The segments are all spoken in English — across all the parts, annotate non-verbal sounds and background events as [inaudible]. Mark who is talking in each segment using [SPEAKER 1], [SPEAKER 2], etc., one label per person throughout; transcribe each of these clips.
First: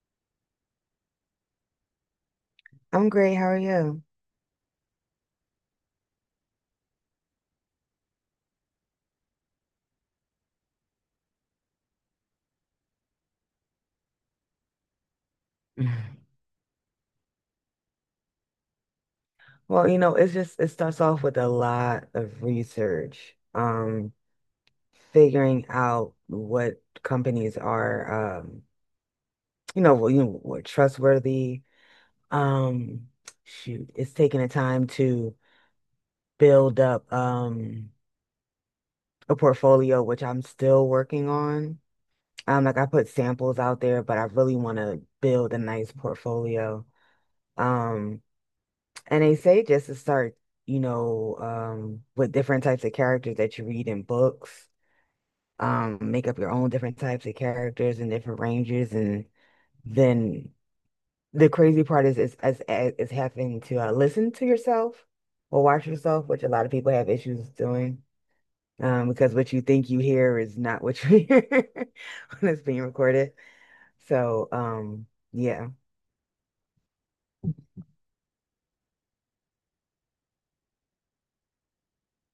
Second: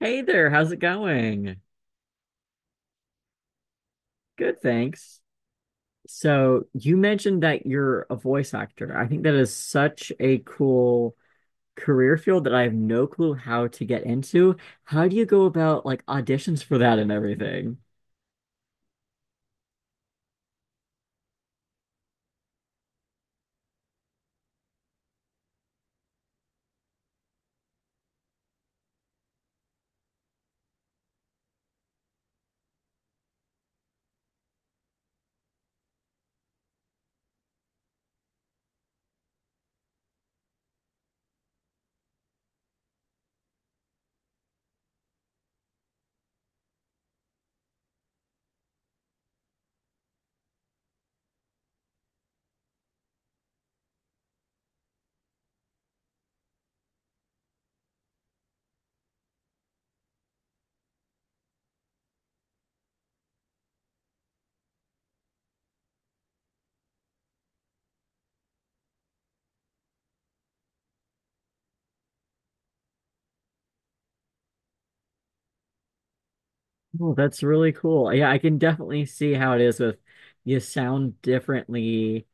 [SPEAKER 1] Hey there, how's it going?
[SPEAKER 2] I'm great. How are you?
[SPEAKER 1] Good, thanks. So, you mentioned that you're a voice actor. I think that is such a cool career field that I have no clue how to get into. How do you go about like
[SPEAKER 2] [laughs]
[SPEAKER 1] auditions for that and everything?
[SPEAKER 2] Well, you know, it's just it starts off with a lot of research, figuring out what companies are, you know, well, what trustworthy. Um, Shoot, it's taking the time to build up a portfolio, which I'm still working on. Like, I put samples out there, but I really want to build a nice portfolio. Um, And they say just to start, you know, with different types of characters that you read in books, make up your own different types of characters and different ranges. And then the crazy part is having to listen to yourself or watch yourself, which a lot of people have issues doing, because what you think you hear is not what you hear [laughs] when it's being recorded. So, yeah.
[SPEAKER 1] Oh, that's really cool. Yeah, I can definitely see how it is with you sound differently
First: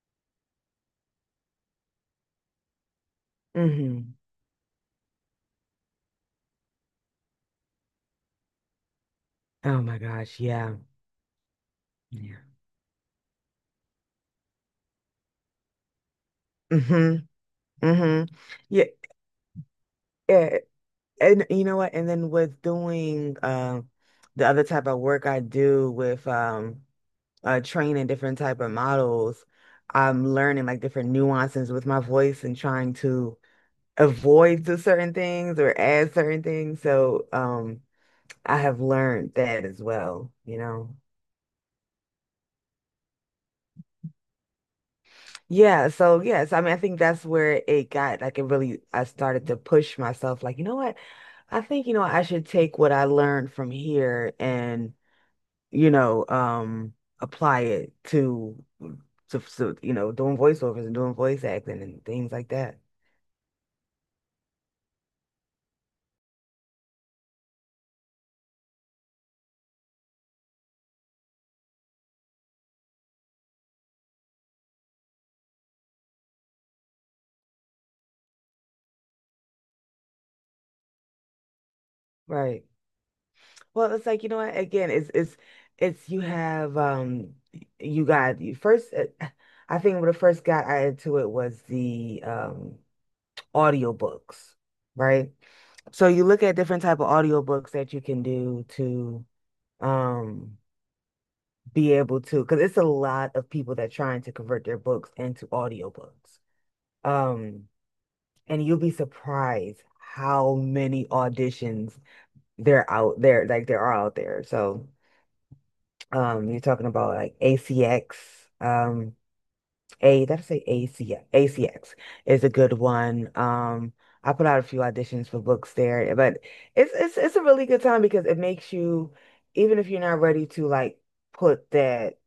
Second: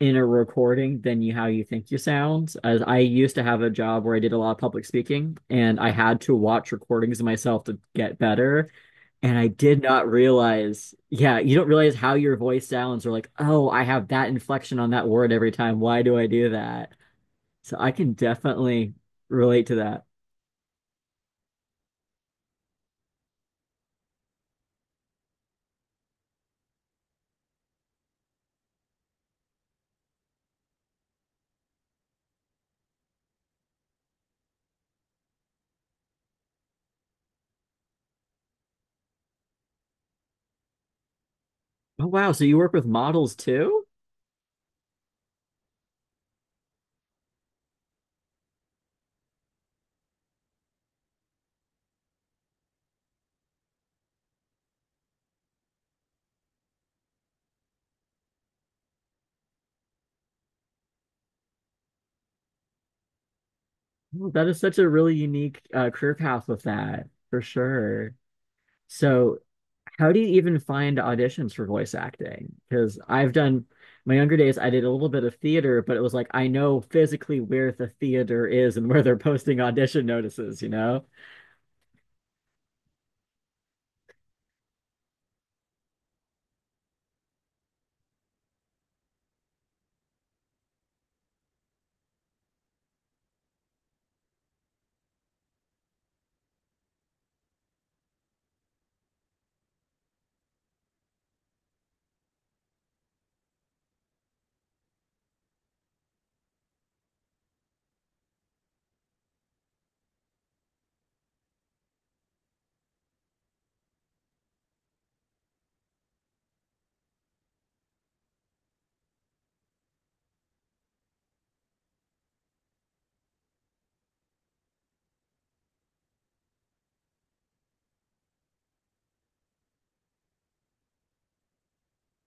[SPEAKER 1] in a recording than you how you think you sound. As I used to have a job
[SPEAKER 2] Hmm.
[SPEAKER 1] where I did a lot of public speaking and I had to watch recordings of myself to get better. And I
[SPEAKER 2] Oh
[SPEAKER 1] did
[SPEAKER 2] my
[SPEAKER 1] not
[SPEAKER 2] gosh. Yeah.
[SPEAKER 1] realize, yeah, you don't realize how your
[SPEAKER 2] Yeah.
[SPEAKER 1] voice sounds or like, oh, I have that inflection on that word every time. Why do I do that?
[SPEAKER 2] Hmm.
[SPEAKER 1] So I can
[SPEAKER 2] Hmm. Yeah.
[SPEAKER 1] definitely relate to that.
[SPEAKER 2] Yeah. And you know what? And then with doing the other type of work I do with training different type of models, I'm learning like different nuances with my voice and trying to avoid the certain things or add certain things. So I have learned that as well, you know.
[SPEAKER 1] Oh, wow. So you work with models too?
[SPEAKER 2] Yeah, so yes, I mean I think that's where it got like it really I started to push myself like, you know what? I think, you know, I should take what I learned from here and you know, um, apply it to, you know, doing voiceovers and doing voice acting and things like that.
[SPEAKER 1] Well, that is such a really unique career path with that, for sure. So how do you even find auditions for voice acting? Because I've done my younger days, I did a little bit of theater, but it was like I know physically where the theater is and where they're posting audition notices, you know?
[SPEAKER 2] Right. Well, it's like, you know what? Again, it's you have you got you first [sighs] I think when I first got added to it was the audiobooks, right? So you look at different type of audiobooks that you can do to um be able to because it's a lot of people that trying to convert their books into audiobooks. Um And you'll be surprised how many auditions there out there, like there are out there. So, you're talking about like ACX, um, A, did I say ACX? ACX is a good one. I put out a few auditions for books there, but it's a really good time because it makes you, even if you're not ready to like put that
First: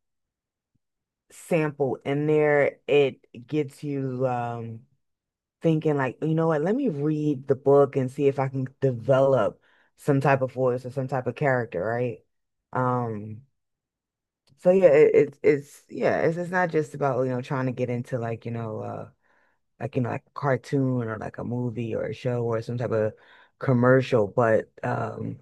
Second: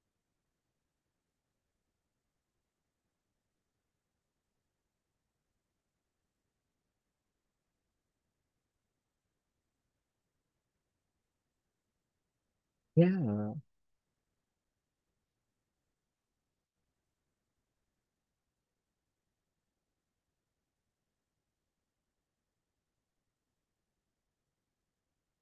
[SPEAKER 2] sample in there, it gets you thinking like, you know what, let me read the book and see if I can develop some type of voice or some type of character, right? Um,
[SPEAKER 1] Yeah.
[SPEAKER 2] so yeah, it's yeah, it's not just about, you know, trying to get into like, you know, like a cartoon or like a movie or a show or some type of commercial, but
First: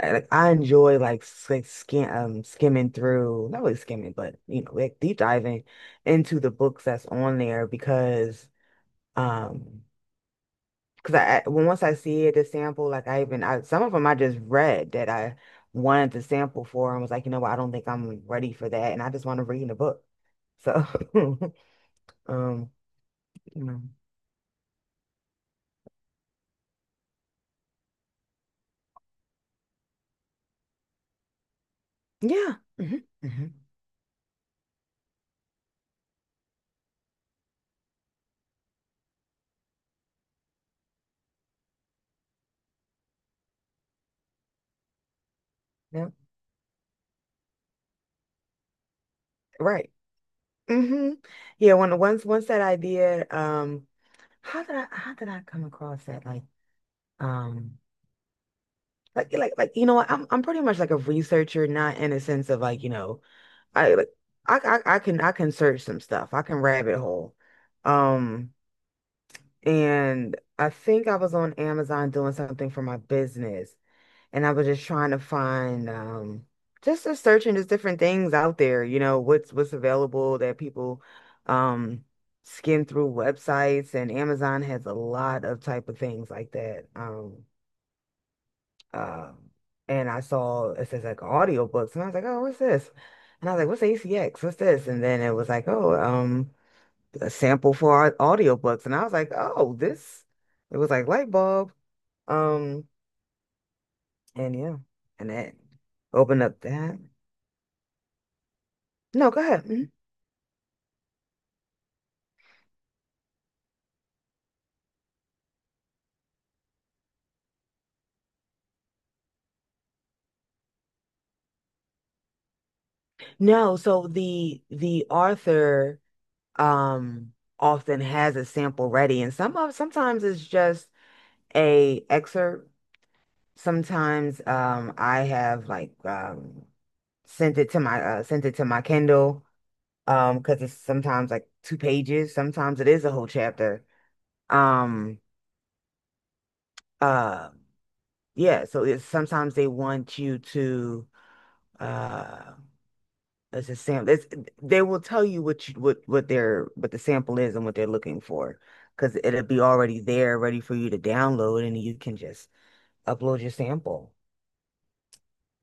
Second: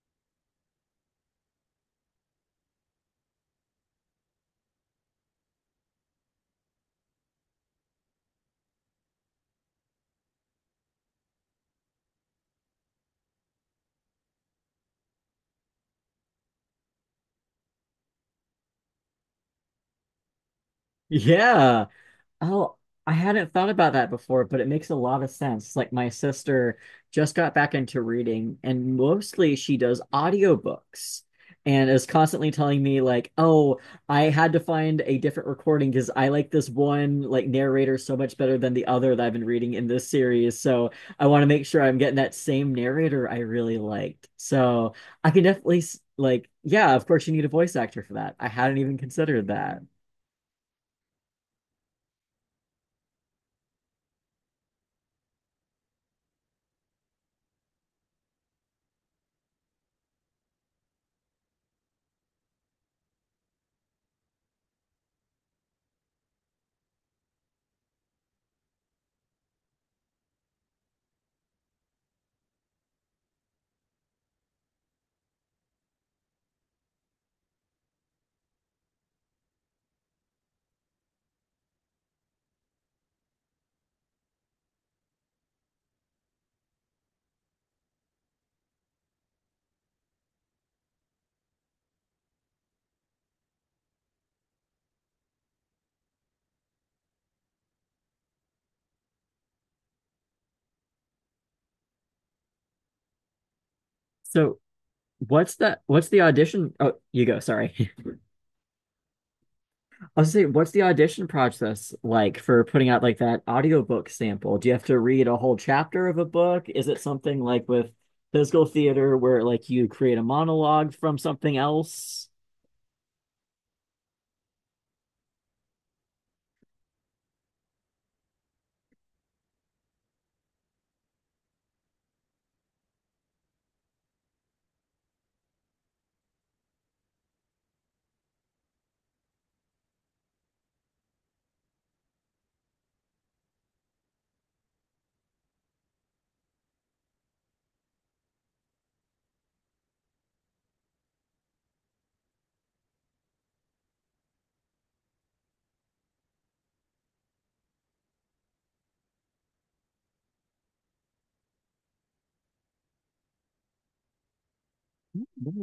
[SPEAKER 2] I, like I enjoy like skimming through, not really skimming, but you know, like deep diving into the books that's on there um Because I when once I see it, the sample, like some of them I just read that I wanted to sample for and was like, you know what, I don't think I'm ready for that, and I just want to read in a book. So, [laughs]
[SPEAKER 1] Yeah.
[SPEAKER 2] um,
[SPEAKER 1] Oh, I hadn't
[SPEAKER 2] you
[SPEAKER 1] thought
[SPEAKER 2] know,
[SPEAKER 1] about that before, but it makes a lot of sense. Like my sister just got back into reading and mostly she does audiobooks and is constantly
[SPEAKER 2] yeah,
[SPEAKER 1] telling
[SPEAKER 2] hmm
[SPEAKER 1] me like,
[SPEAKER 2] hmm
[SPEAKER 1] "Oh, I had to find a different recording because I like this one like narrator so much better than the other that I've been reading in this series. So, I want to make sure I'm getting that same narrator I really liked." So, I can definitely
[SPEAKER 2] yeah,
[SPEAKER 1] like, yeah, of course you need a voice actor for that. I hadn't even considered that.
[SPEAKER 2] right, hmm yeah. When once that idea, how did I come across that? Like, um, you know what, I'm pretty much like a researcher, not in a sense of like you know I like I, I can search some stuff. I can rabbit hole. Um, and I think I was on Amazon doing something for my business, and I was just trying to find just searching just different things out there, you know, what's available that people um skim through websites, and Amazon has a lot of type of things like that. Um, and I saw it says like audiobooks, and I was like, oh, what's this? And I was like, what's ACX? What's this? And then it was like, oh, a sample for our audiobooks. And I was like, oh, this. It was like light bulb. Um, and
[SPEAKER 1] So
[SPEAKER 2] yeah, and that
[SPEAKER 1] what's the
[SPEAKER 2] opened up
[SPEAKER 1] audition? Oh,
[SPEAKER 2] that.
[SPEAKER 1] you go. Sorry. [laughs]
[SPEAKER 2] No, go ahead. Mhm.
[SPEAKER 1] I was saying, what's the audition process like for putting out like that audiobook sample? Do you have to read a whole chapter of a book? Is it something like with physical theater where like you create a monologue from something else?
[SPEAKER 2] No, so the author um often has a sample ready, and sometimes it's just a excerpt. Sometimes I have like sent it to my sent it to my Kindle because it's sometimes like two pages, sometimes it is a whole chapter um uh yeah, so it's sometimes they want you to uh it's a sample it's, they will tell you what the sample is and what they're looking for, because it'll be already there ready for you to download and you can just upload your sample.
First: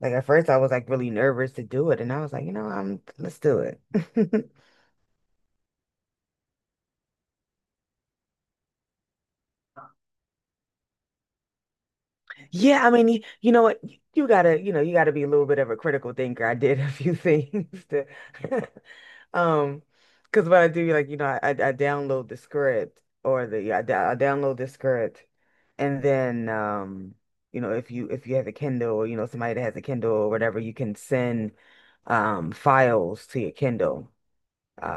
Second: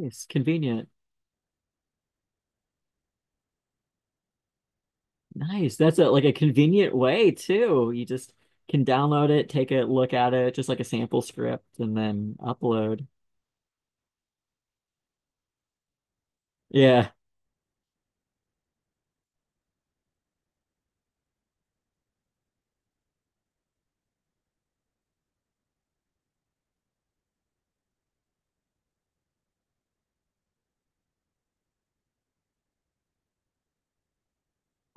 [SPEAKER 2] Like at first I was
[SPEAKER 1] convenient.
[SPEAKER 2] like really nervous to do it, and I was like, you know, I'm let's do it. [laughs]
[SPEAKER 1] Nice. That's a like a convenient way too. You just can download it, take a look at it, just like a sample script, and then
[SPEAKER 2] Yeah, I
[SPEAKER 1] upload.
[SPEAKER 2] mean, you know what? You gotta be a little bit of a critical thinker. I did a
[SPEAKER 1] Yeah.
[SPEAKER 2] few [laughs] things to, [laughs] um, because what I do, like, you know, I download the script or the yeah, I, d- I download the script, and then, you know, if you have a Kindle or you know somebody that has a Kindle or whatever, you can send, files to your Kindle.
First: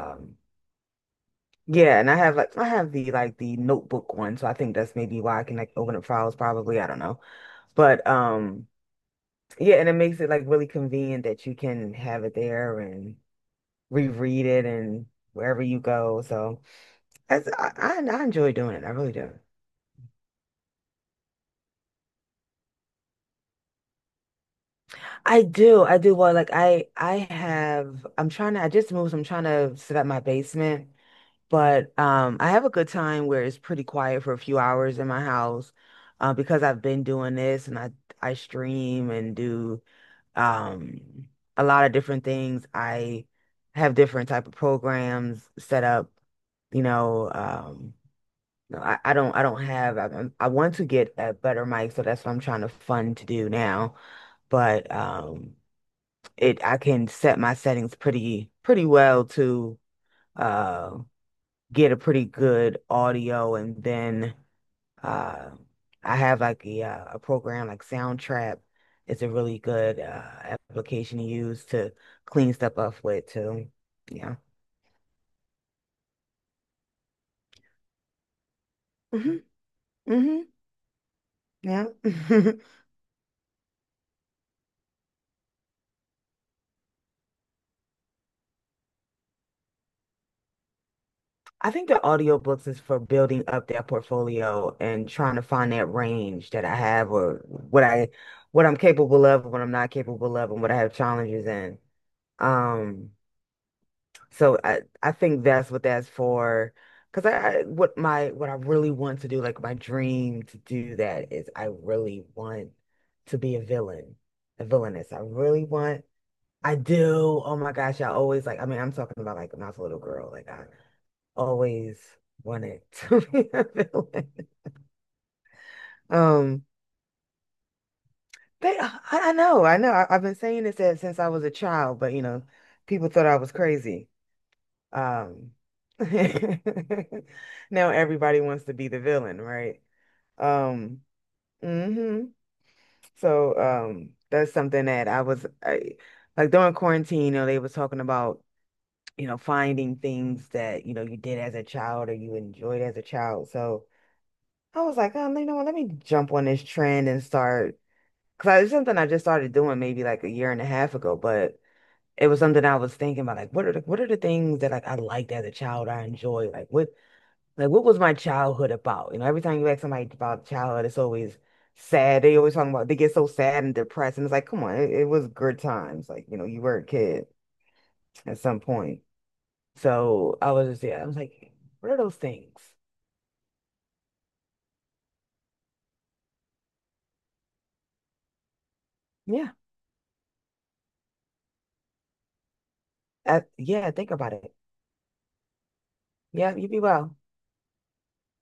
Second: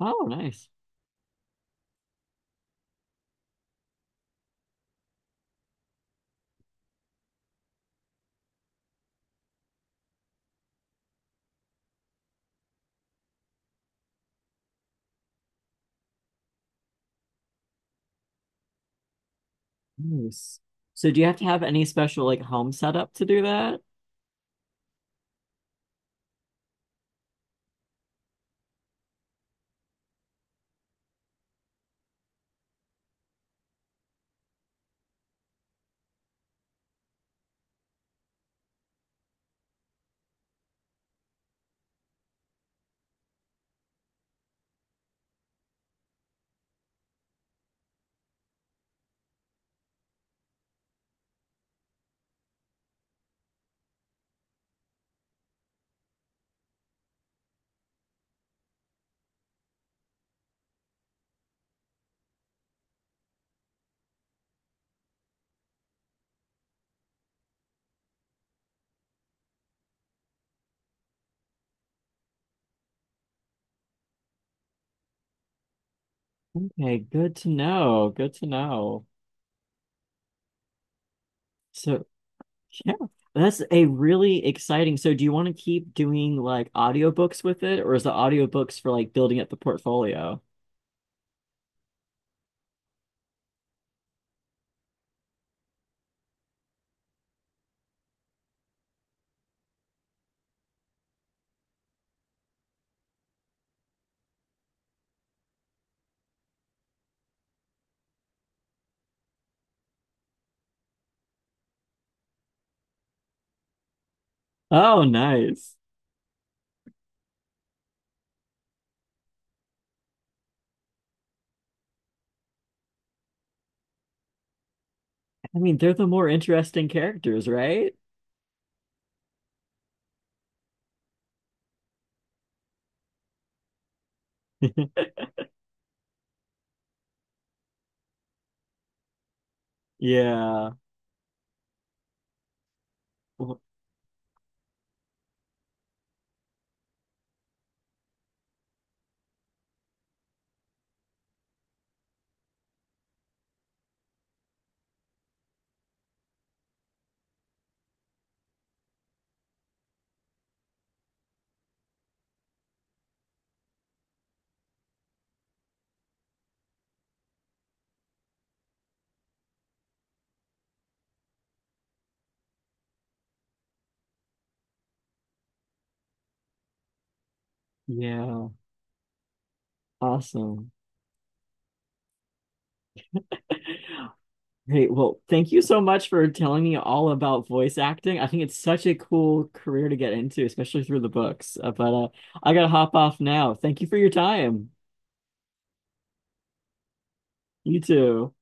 [SPEAKER 1] Oh, nice.
[SPEAKER 2] yeah, and I have the notebook one, so I think that's maybe why I can like open up files probably. I don't know, but. Yeah, and it makes it like really convenient that you can have it there and reread it, and wherever you go. So that's, I enjoy doing it. I really do.
[SPEAKER 1] Nice. So do you have to have any special like home setup to do that?
[SPEAKER 2] I do. I do. Well, like I just moved. So I'm trying to set up my basement, but I have a good time where it's pretty quiet for a few hours in my house, because I've been doing this and I stream and do um a lot of different things. I have different type of programs set up, you know, no, I don't have. I want to get a better mic, so that's what I'm trying to fund to do now. But it I can set my settings pretty well to uh get a pretty good audio, and then uh, I have like a program like Soundtrap. It's a really good application to use to clean stuff up with too. Yeah.
[SPEAKER 1] Okay, good to know. Good to know.
[SPEAKER 2] Hmm. Hmm. Yeah.
[SPEAKER 1] So
[SPEAKER 2] [laughs]
[SPEAKER 1] yeah, that's a really exciting. So do you want to keep doing like audiobooks with it, or is the audiobooks for like building up the portfolio?
[SPEAKER 2] I think the audiobooks is for building up that portfolio and trying to find that range that I have, or what I'm capable of, what I'm not capable of, and what I have challenges in. Um, So I think that's what that's for. Because I what I really want to do, like my dream to do that is I really want to be a villain, a
[SPEAKER 1] Oh,
[SPEAKER 2] villainess. I really
[SPEAKER 1] nice.
[SPEAKER 2] want. I do. Oh my gosh, I always like. I mean, I'm talking about like when I was a little girl. Like I always wanted [laughs] to be a villain.
[SPEAKER 1] I mean, they're the more
[SPEAKER 2] Um,
[SPEAKER 1] interesting characters, right?
[SPEAKER 2] they. I know. I know. I've been saying this since I was a child, but you know, people thought I was crazy.
[SPEAKER 1] [laughs]
[SPEAKER 2] Um, [laughs] Now everybody wants to be the villain, right?
[SPEAKER 1] Yeah.
[SPEAKER 2] Um, hmm So,
[SPEAKER 1] Well,
[SPEAKER 2] that's something that I was like during quarantine, you know, they was talking about, finding things that, you did as a child or you enjoyed as a child. So I was like, you know what, let me jump on this trend and start, because it's something I just started doing maybe like a year and a half ago, but it was something I was thinking about, like what are the things that like I liked as a child. I enjoyed. Like, what was my childhood about? You know, every time you ask somebody about childhood, it's always sad. They always talking about they get so sad and depressed, and it's like, come on, it was good times. Like, you know, you were a kid at
[SPEAKER 1] yeah.
[SPEAKER 2] some point. So I was
[SPEAKER 1] Awesome.
[SPEAKER 2] just, yeah, I was like, what are those things?
[SPEAKER 1] Hey, well, thank you so much for telling me all about voice acting. I think it's such a cool
[SPEAKER 2] Yeah,
[SPEAKER 1] career to get into, especially through the books. But I gotta hop off now. Thank you
[SPEAKER 2] yeah,
[SPEAKER 1] for your
[SPEAKER 2] think about it.
[SPEAKER 1] time.
[SPEAKER 2] Yeah, you be well.
[SPEAKER 1] You too.